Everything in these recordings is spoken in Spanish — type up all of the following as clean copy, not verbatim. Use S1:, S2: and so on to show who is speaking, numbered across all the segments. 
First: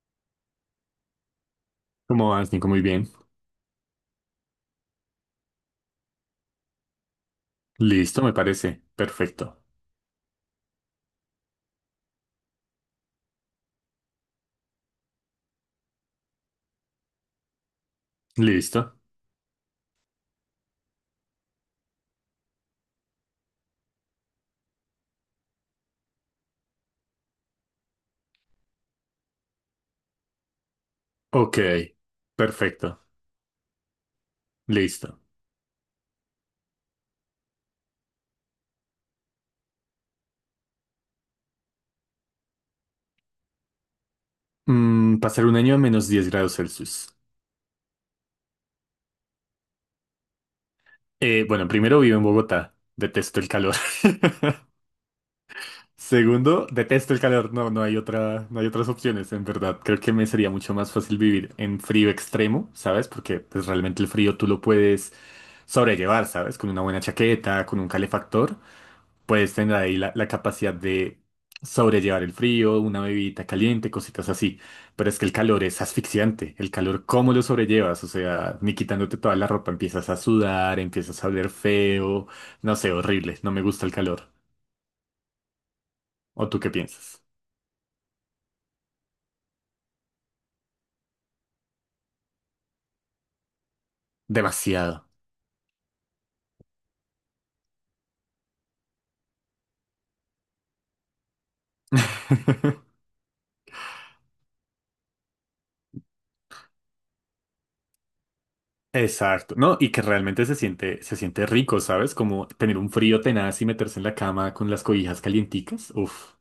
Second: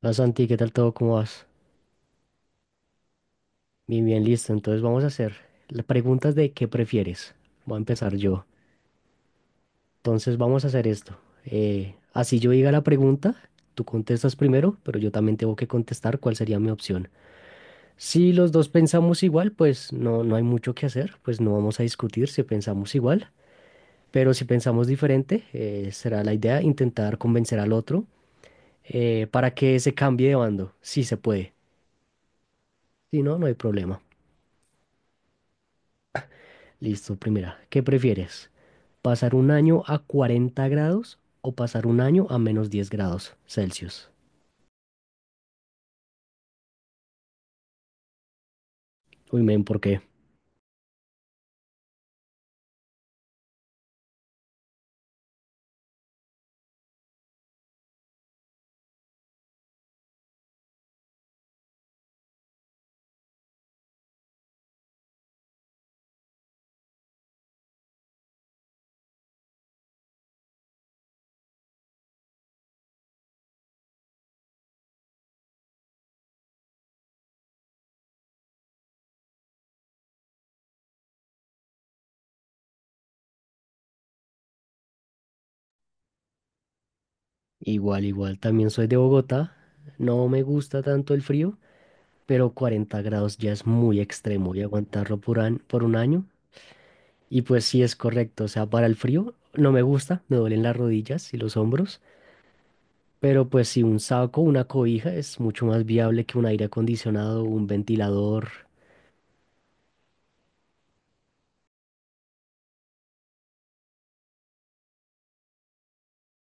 S1: Hola Santi, ¿qué tal todo? ¿Cómo vas?
S2: ¿Cómo vas, Nico? Muy bien.
S1: Bien, bien, listo. Entonces vamos a hacer las preguntas de qué prefieres. Voy a empezar
S2: Listo, me
S1: yo.
S2: parece. Perfecto.
S1: Entonces vamos a hacer esto. Así yo diga la pregunta, tú contestas primero, pero yo también tengo que contestar cuál sería mi opción. Si los dos
S2: Listo.
S1: pensamos igual, pues no hay mucho que hacer, pues no vamos a discutir si pensamos igual. Pero si pensamos diferente, será la idea intentar convencer al otro para que se cambie de bando, si se puede.
S2: Ok. Perfecto.
S1: Si no, no hay problema.
S2: Listo.
S1: Listo, primera. ¿Qué prefieres? ¿Pasar un año a 40 grados o pasar un año a menos 10 grados Celsius?
S2: Pasar un año a menos diez grados Celsius.
S1: Uy, men, ¿por qué?
S2: Bueno, primero vivo en Bogotá. Detesto el calor. Segundo, detesto el calor. No, no hay otra, no hay otras opciones, en verdad. Creo que me sería mucho más fácil vivir en frío extremo, ¿sabes? Porque pues, realmente el frío tú lo puedes sobrellevar, ¿sabes? Con una buena chaqueta, con un calefactor. Puedes tener ahí la capacidad de sobrellevar el frío, una bebidita caliente, cositas así. Pero es que el calor es asfixiante. El calor, ¿cómo lo sobrellevas? O sea, ni quitándote toda la ropa empiezas a sudar, empiezas a oler feo. No sé, horrible. No me gusta el calor. ¿O tú qué piensas?
S1: Igual, igual, también soy de Bogotá. No me gusta tanto el frío, pero 40 grados ya es muy extremo y
S2: Demasiado.
S1: aguantarlo por, por un año. Y pues sí es correcto, o sea, para el frío no me gusta, me duelen las rodillas y los hombros, pero pues sí un saco, una cobija es mucho más viable que un aire acondicionado, un ventilador.
S2: Exacto, ¿no? Y que realmente se siente rico, ¿sabes? Como tener un frío tenaz y meterse en la cama con las cobijas calienticas. Uf,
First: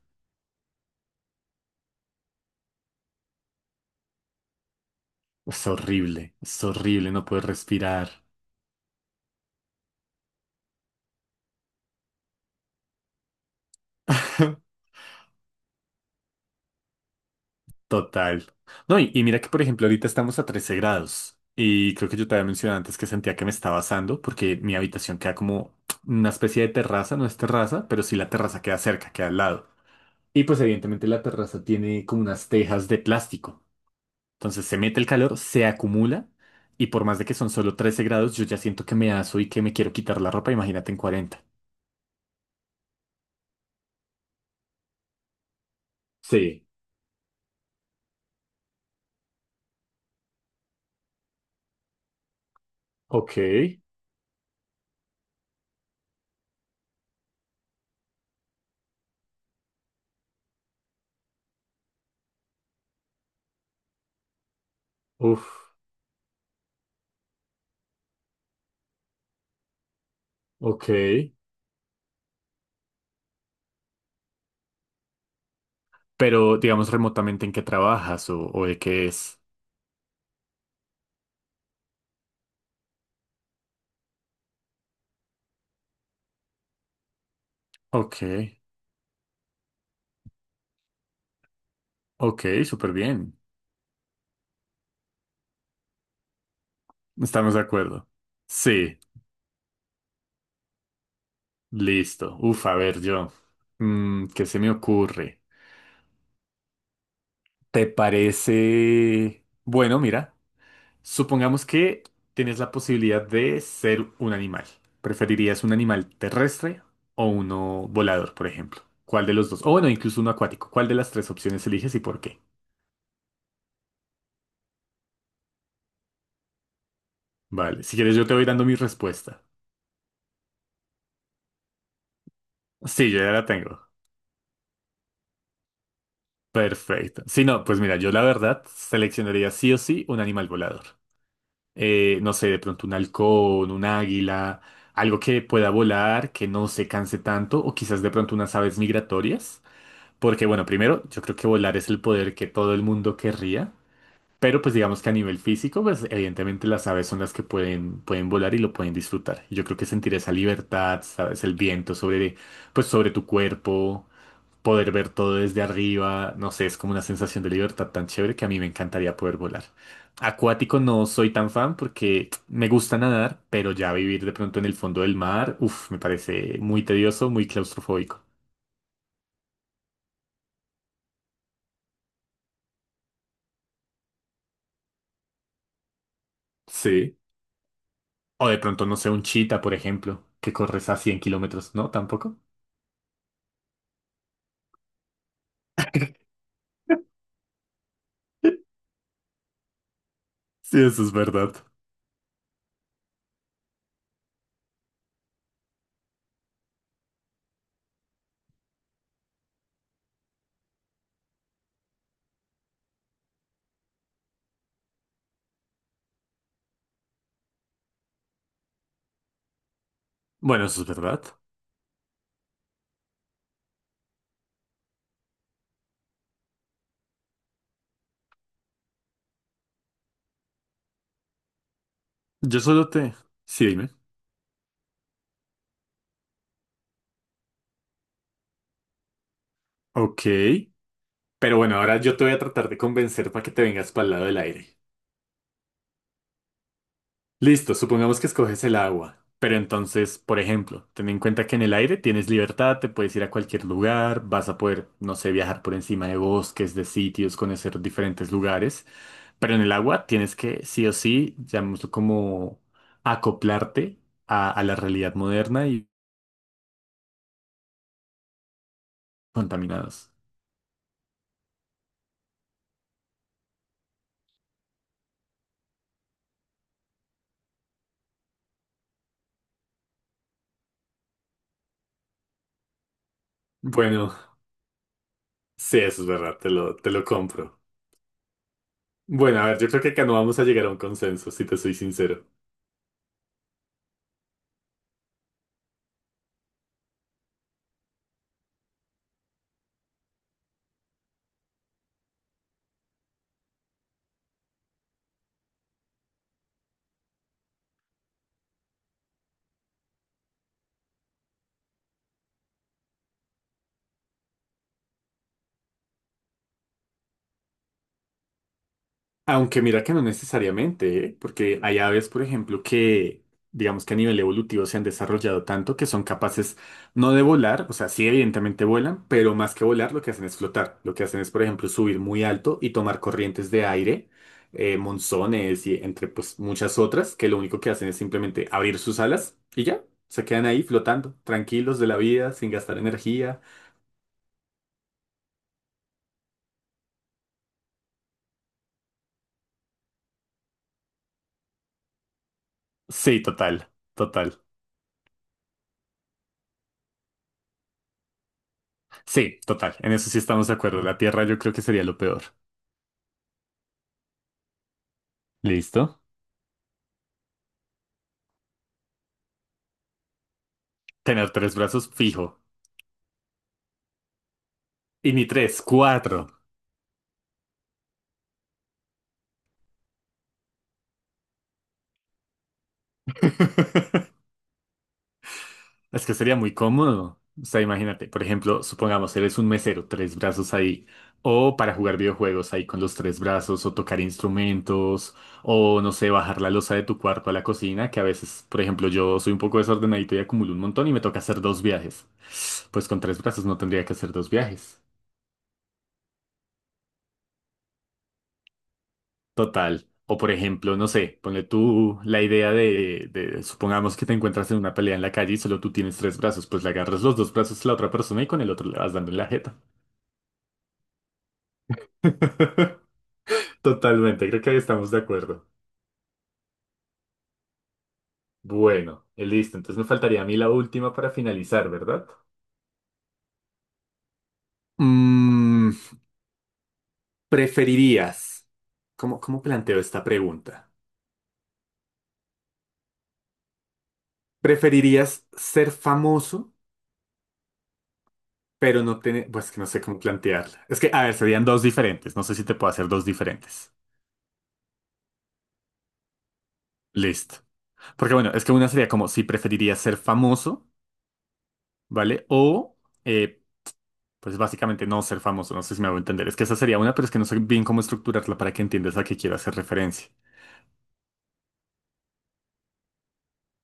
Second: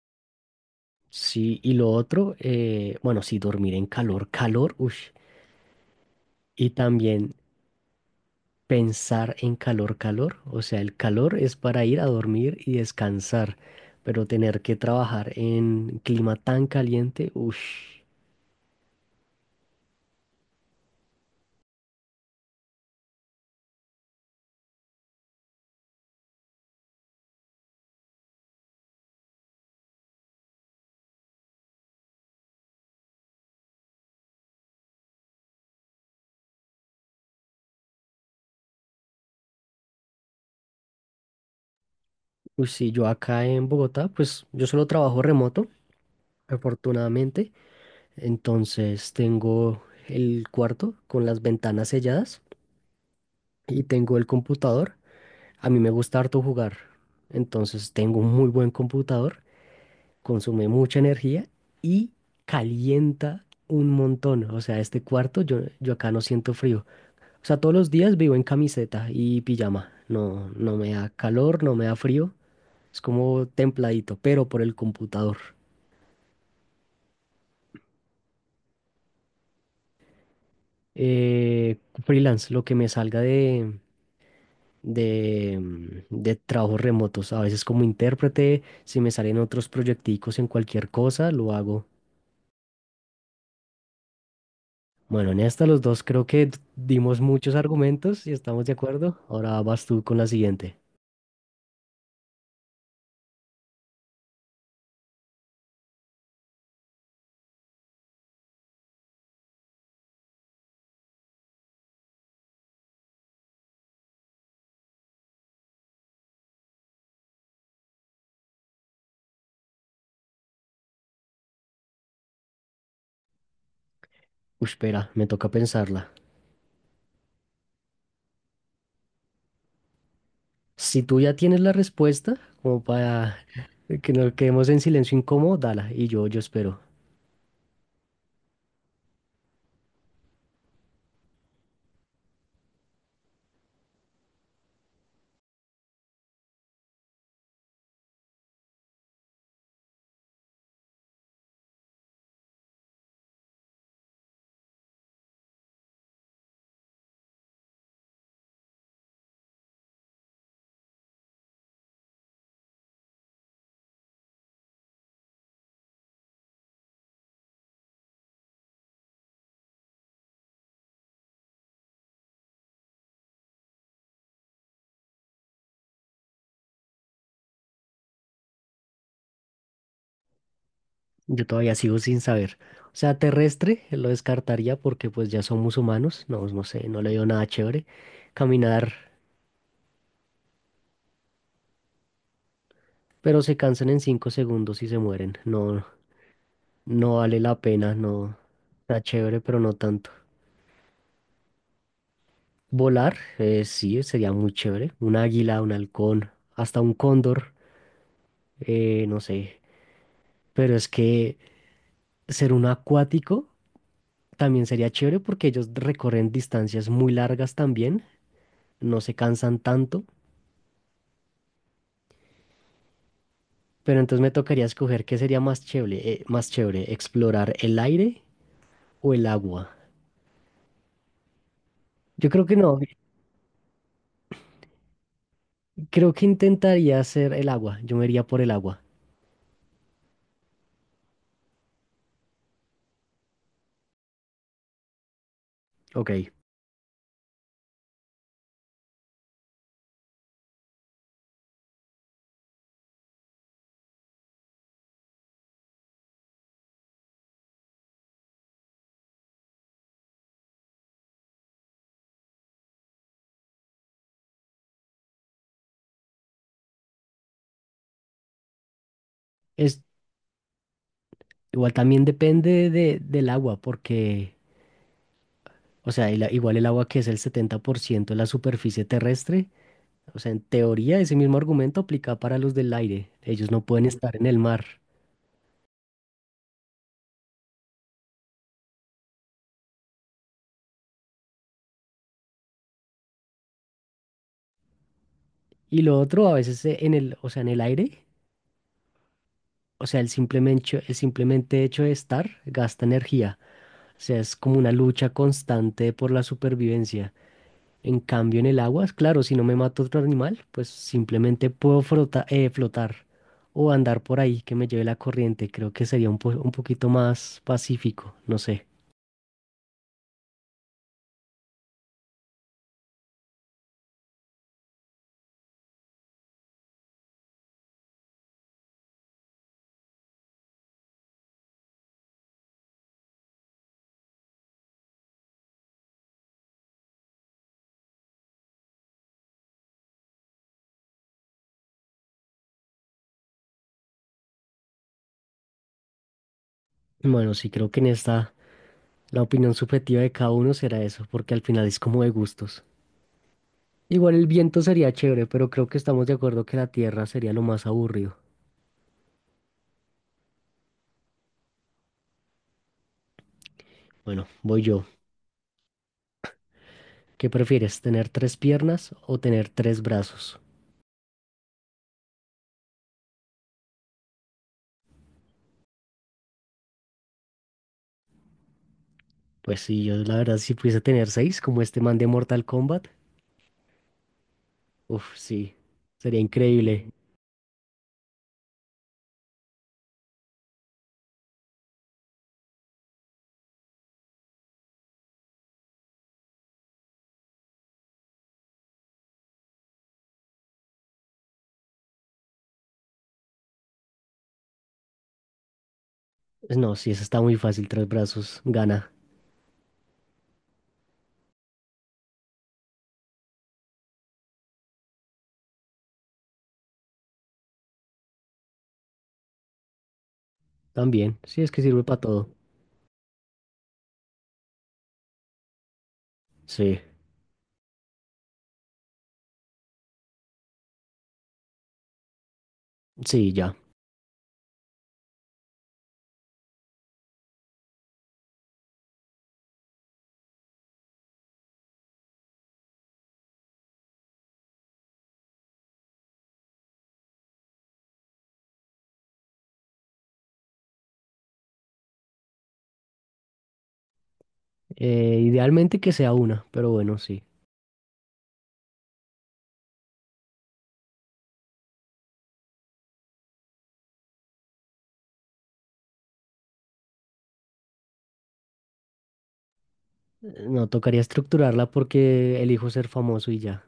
S1: Sí, y lo otro, bueno, sí, dormir en calor, calor, ush,
S2: es
S1: y
S2: horrible no
S1: también
S2: poder respirar.
S1: pensar en calor, calor, o sea, el calor es para ir a dormir y descansar, pero tener que trabajar en clima tan caliente, ush,
S2: Total. No, y mira que, por ejemplo, ahorita estamos a 13 grados. Y creo que yo te había mencionado antes que sentía que me estaba asando porque mi habitación queda como una especie de terraza, no es terraza, pero sí la terraza queda cerca, queda al lado. Y pues evidentemente la terraza tiene como unas tejas de plástico. Entonces se mete el calor, se acumula y por más de que son solo 13 grados, yo ya siento que me aso y que me quiero quitar la ropa, imagínate en cuarenta.
S1: ush, sí, yo acá en Bogotá, pues yo solo trabajo remoto,
S2: Sí,
S1: afortunadamente, entonces tengo el cuarto con las ventanas selladas
S2: ok,
S1: y tengo el computador, a mí me gusta harto jugar, entonces tengo un muy buen computador. Consume mucha energía y calienta un montón. O sea, este cuarto yo,
S2: uf,
S1: yo acá no siento frío. O sea, todos los días vivo en camiseta y pijama. No, no
S2: ok.
S1: me da calor, no me da frío. Es como templadito, pero por el computador.
S2: Pero digamos remotamente en qué trabajas o de qué es.
S1: Eh, Freelance, lo que me salga de trabajos remotos. A veces como
S2: Ok,
S1: intérprete, si me salen otros proyecticos en cualquier cosa, lo hago.
S2: ok, súper bien.
S1: Bueno, en esta los dos creo que dimos muchos
S2: Estamos de acuerdo.
S1: argumentos y estamos de
S2: Sí,
S1: acuerdo. Ahora vas tú con la siguiente.
S2: listo. Uf, a ver, yo. ¿Qué se me ocurre? ¿Te parece... Bueno, mira, supongamos que tienes la posibilidad de ser un animal. ¿Preferirías un animal terrestre o uno volador, por ejemplo? ¿Cuál de los dos? O bueno, incluso uno acuático. ¿Cuál de las tres opciones eliges y por qué?
S1: Uy, espera, me toca pensarla.
S2: Vale, si quieres yo te voy dando mi respuesta.
S1: Si tú ya tienes la respuesta, como
S2: Sí, yo
S1: para
S2: ya la tengo.
S1: que nos quedemos en silencio incómodo, dala. Y yo espero.
S2: Perfecto. Si no, pues mira, yo la verdad seleccionaría sí o sí un animal volador. No sé, de pronto un halcón, un águila, algo que pueda volar, que no se canse tanto, o quizás de pronto unas aves migratorias. Porque bueno, primero, yo creo que volar es el poder que todo el mundo querría, pero pues digamos que a nivel físico, pues evidentemente las aves son las que pueden volar y lo pueden disfrutar. Y yo creo que sentir esa libertad, sabes, el viento sobre, pues sobre tu cuerpo poder ver todo desde arriba, no sé, es como una sensación de libertad tan chévere que a mí me encantaría poder volar. Acuático no soy tan fan porque me gusta nadar, pero ya vivir de pronto en el fondo del mar, uff, me parece muy tedioso, muy claustrofóbico.
S1: Yo todavía sigo sin saber. O sea, terrestre lo descartaría porque pues ya somos humanos. No, no sé, no le
S2: Sí.
S1: dio nada chévere.
S2: O de pronto,
S1: Caminar,
S2: no sé, un chita, por ejemplo, que corres a 100 kilómetros, ¿no? Tampoco.
S1: pero se cansan en 5 segundos y se mueren. No, no vale la pena, no. Está chévere, pero no tanto.
S2: Sí, eso es verdad.
S1: Volar, sí, sería muy chévere. Un águila, un halcón, hasta un cóndor, no sé. Pero es que ser un acuático también sería chévere porque ellos recorren distancias muy largas también, no se cansan tanto.
S2: Bueno, eso es verdad.
S1: Pero entonces me tocaría escoger qué sería más chévere, explorar el aire o el agua. Yo creo que
S2: Yo
S1: no,
S2: solo te... Sí, dime.
S1: creo que intentaría hacer el agua. Yo me iría por el agua.
S2: Ok. Pero bueno, ahora yo te voy a tratar de convencer para que te vengas para el lado del aire.
S1: Ok.
S2: Listo, supongamos que escoges el agua, pero entonces, por ejemplo, ten en cuenta que en el aire tienes libertad, te puedes ir a cualquier lugar, vas a poder, no sé, viajar por encima de bosques, de sitios, conocer diferentes lugares, pero en el agua tienes que, sí o sí, llamémoslo como acoplarte a la realidad moderna y
S1: Es,
S2: contaminados.
S1: igual también depende de, del agua porque... O sea, igual el agua que es el 70% de la superficie terrestre, o sea, en teoría ese mismo argumento aplica para los del aire. Ellos no pueden estar
S2: Bueno,
S1: en el mar.
S2: sí, eso es verdad, te lo compro. Bueno, a ver, yo creo que acá no vamos a llegar a un consenso, si te soy sincero.
S1: Y lo otro, a veces o sea, en el aire, o sea, el simplemente hecho de estar gasta energía. O sea, es como una lucha constante por la supervivencia. En cambio, en el agua, es claro, si no me mato otro animal, pues simplemente puedo flotar o andar por ahí que me lleve la corriente. Creo que sería un poquito más pacífico, no sé.
S2: Aunque mira que no necesariamente, ¿eh? Porque hay aves, por ejemplo, que digamos que a nivel evolutivo se han desarrollado tanto que son capaces no de volar, o sea, sí evidentemente vuelan, pero más que volar lo que hacen es flotar. Lo que hacen es, por ejemplo, subir muy alto y tomar corrientes de aire, monzones y entre pues muchas otras, que lo único que hacen es simplemente abrir sus alas y ya, se quedan ahí flotando, tranquilos de la vida, sin gastar energía.
S1: Bueno, sí, creo que en esta la opinión subjetiva de cada uno será eso, porque al final es como de gustos.
S2: Sí, total,
S1: Igual el
S2: total.
S1: viento sería chévere, pero creo que estamos de acuerdo que la tierra sería lo más aburrido.
S2: Sí, total. En eso sí estamos de acuerdo. La Tierra yo creo que sería lo peor.
S1: Bueno, voy yo.
S2: Listo.
S1: ¿Qué prefieres, tener tres piernas o tener tres brazos?
S2: Tener tres brazos fijo. Y ni tres, cuatro.
S1: Pues sí, yo la verdad si pudiese tener seis, como este man de Mortal Kombat, uf, sí,
S2: Es que
S1: sería
S2: sería muy
S1: increíble.
S2: cómodo. O sea, imagínate, por ejemplo, supongamos eres un mesero, tres brazos ahí. O para jugar videojuegos ahí con los tres brazos, o tocar instrumentos, o no sé, bajar la losa de tu cuarto a la cocina, que a veces, por ejemplo, yo soy un poco desordenadito y acumulo un montón y me toca hacer dos viajes. Pues con tres brazos no tendría que hacer dos viajes.
S1: Pues no, sí, eso está muy fácil, tres brazos, gana.
S2: Total. O por ejemplo, no sé, ponle tú la idea de- supongamos que te encuentras en una pelea en la calle y solo tú tienes tres brazos, pues le agarras los dos brazos a la otra persona y con el otro le vas dando en la jeta.
S1: También, sí, es que sirve para todo.
S2: Totalmente, creo que ahí estamos de acuerdo.
S1: Sí,
S2: Bueno, listo, entonces me faltaría a mí la última para finalizar, ¿verdad?
S1: sí, ya.
S2: Mm, ¿Preferirías? ¿Cómo planteo esta pregunta? ¿Preferirías ser famoso, pero no tener... Pues que no sé cómo plantearla. Es que, a ver, serían dos diferentes, no sé si te puedo hacer dos diferentes.
S1: Idealmente que sea una, pero bueno, sí.
S2: Listo. Porque bueno, es que una sería como si preferiría ser famoso, ¿vale? O, eh, pues básicamente no ser famoso, no sé si me hago entender. Es que esa sería una, pero es que no sé bien cómo estructurarla para que entiendas a qué quiero hacer referencia.
S1: No, tocaría estructurarla porque elijo ser famoso y ya.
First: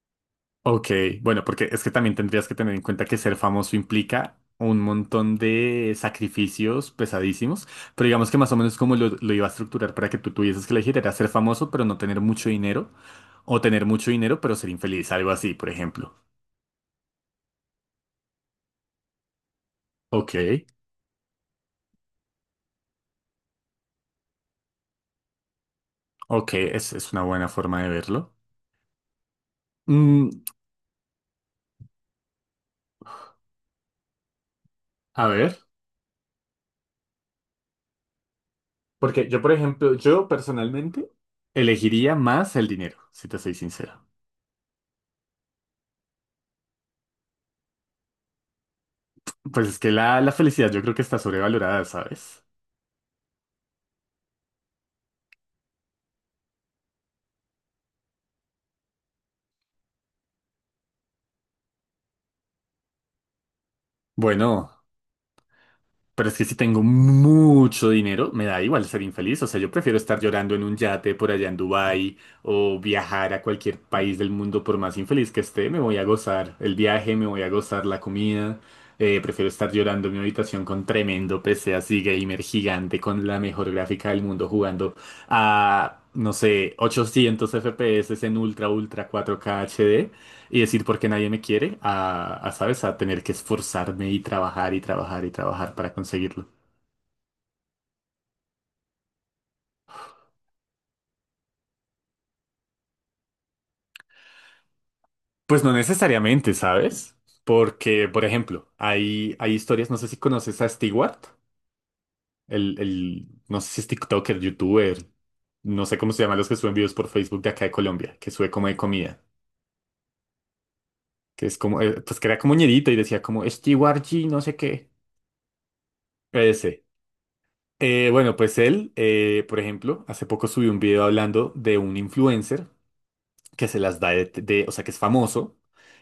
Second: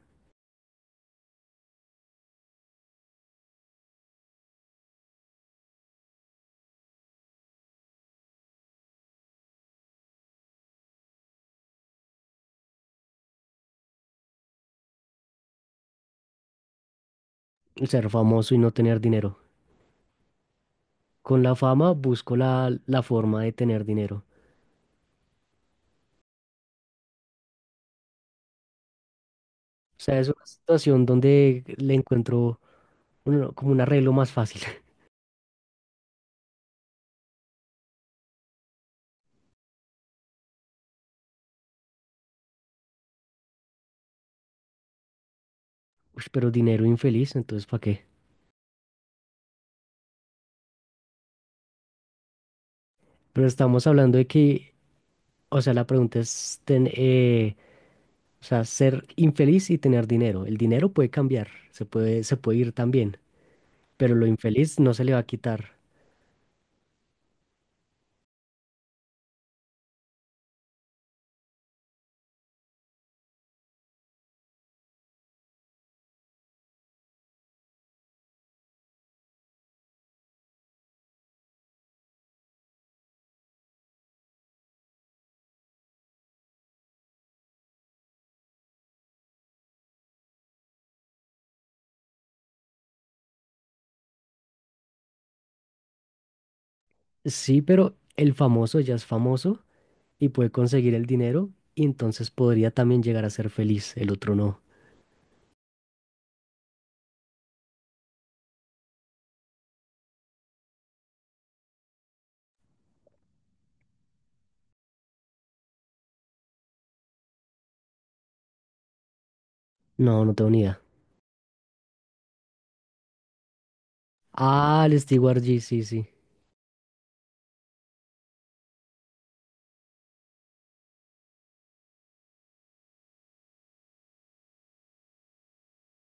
S2: Ok, bueno, porque es que también tendrías que tener en cuenta que ser famoso implica un montón de sacrificios pesadísimos, pero digamos que más o menos como lo iba a estructurar para que tú tuvieses que elegir era ser famoso pero no tener mucho dinero, o tener mucho dinero pero ser infeliz, algo así, por ejemplo.
S1: Ser famoso y no tener dinero.
S2: Ok.
S1: Con la fama busco la forma de tener dinero.
S2: Ok, es una buena forma de verlo.
S1: O sea, es
S2: Mm,
S1: una situación donde le encuentro como un arreglo más fácil.
S2: a ver, porque yo, por ejemplo, yo personalmente elegiría más el dinero, si te soy sincero.
S1: Uy, pero dinero infeliz, entonces ¿para qué?
S2: Pues es que la felicidad yo creo que está sobrevalorada, ¿sabes?
S1: Pero estamos hablando de que, o sea, la pregunta es, o sea, ser infeliz y tener dinero. El dinero puede cambiar, se puede ir también, pero lo
S2: Bueno,
S1: infeliz no se le va a quitar.
S2: pero es que si tengo mucho dinero, me da igual ser infeliz. O sea, yo prefiero estar llorando en un yate por allá en Dubái o viajar a cualquier país del mundo por más infeliz que esté. Me voy a gozar el viaje, me voy a gozar la comida. Prefiero estar llorando en mi habitación con tremendo PC así gamer gigante con la mejor gráfica del mundo jugando a, no sé, 800 FPS en ultra, ultra 4K HD y decir por qué nadie me quiere, a, ¿sabes? A tener que esforzarme y trabajar y trabajar y trabajar para conseguirlo.
S1: Sí, pero el famoso ya es famoso y puede conseguir el dinero y entonces podría también llegar a ser feliz. El otro no.
S2: Pues no necesariamente, ¿sabes? Porque, por ejemplo, hay historias, no sé si conoces a Stewart, el, no sé si es TikToker, YouTuber, no sé cómo se llaman los que suben videos por Facebook de acá de Colombia, que sube como de comida,
S1: No, no tengo ni idea.
S2: que es como, pues que era como ñerito y decía como Stewart G, no sé
S1: Ah,
S2: qué.
S1: el Steward G, sí, sí.
S2: Ese. Bueno, pues él, por ejemplo, hace poco subió un video hablando de un influencer que se las da de- o sea, que es famoso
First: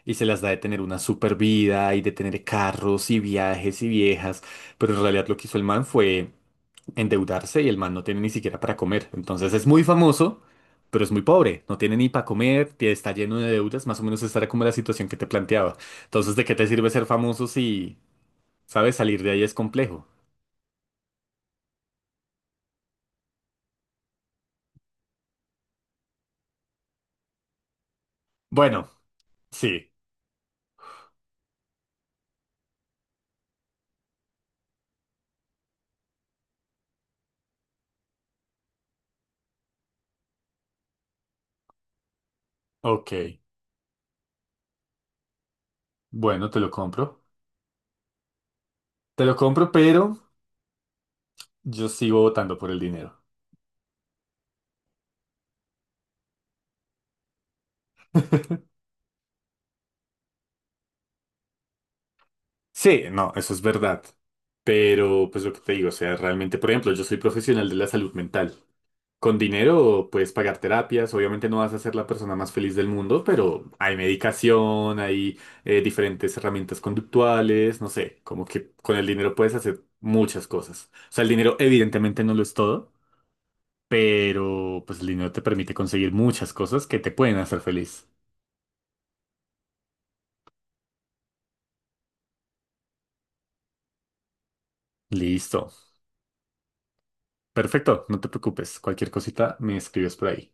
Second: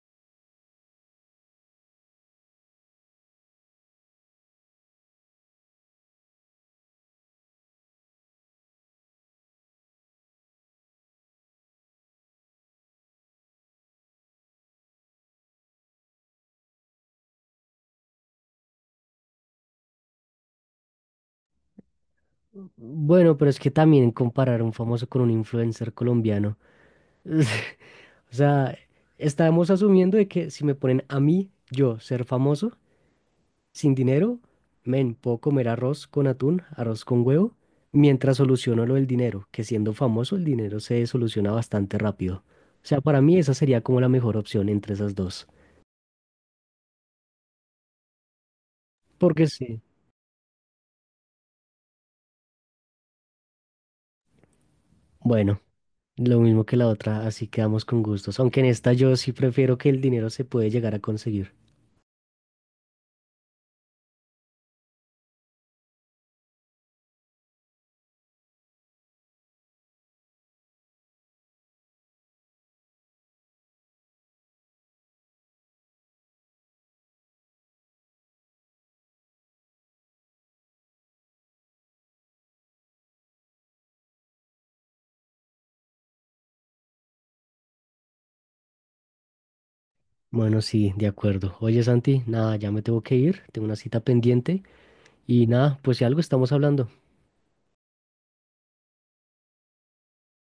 S2: y se las da de tener una super vida y de tener carros y viajes y viejas, pero en realidad lo que hizo el man fue endeudarse y el man no tiene ni siquiera para comer. Entonces es muy famoso, pero es muy pobre, no tiene ni para comer, tie- está lleno de deudas, más o menos esta era como la situación que te planteaba. Entonces, ¿de qué te sirve ser famoso si, sabes, salir de ahí es complejo?
S1: Bueno, pero es que también comparar a un famoso con un influencer colombiano. O sea,
S2: Bueno,
S1: estamos
S2: sí,
S1: asumiendo de que si me ponen a mí, yo, ser famoso, sin dinero, men, puedo comer arroz con atún, arroz con huevo, mientras soluciono lo del dinero, que siendo famoso el dinero se soluciona bastante rápido. O sea, para mí
S2: ok,
S1: esa sería como la mejor opción entre esas dos.
S2: bueno, te lo compro. Te lo
S1: Porque
S2: compro,
S1: sí.
S2: pero yo sigo votando por el dinero.
S1: Bueno, lo mismo que la otra, así quedamos con gustos. Aunque en esta yo sí prefiero que el dinero se puede llegar a conseguir.
S2: Sí, no, eso es verdad. Pero, pues lo que te digo, o sea, realmente, por ejemplo, yo soy profesional de la salud mental. Con dinero puedes pagar terapias, obviamente no vas a ser la persona más feliz del mundo, pero hay medicación, hay diferentes herramientas conductuales, no sé, como que con el dinero puedes hacer muchas cosas. O sea, el dinero evidentemente no lo es todo, pero pues el dinero te permite conseguir muchas cosas que te pueden hacer feliz.
S1: Bueno, sí, de acuerdo. Oye, Santi, nada, ya me tengo que ir, tengo una cita pendiente y
S2: Listo.
S1: nada, pues si algo estamos hablando.
S2: Perfecto, no te preocupes. Cualquier cosita me escribes por ahí.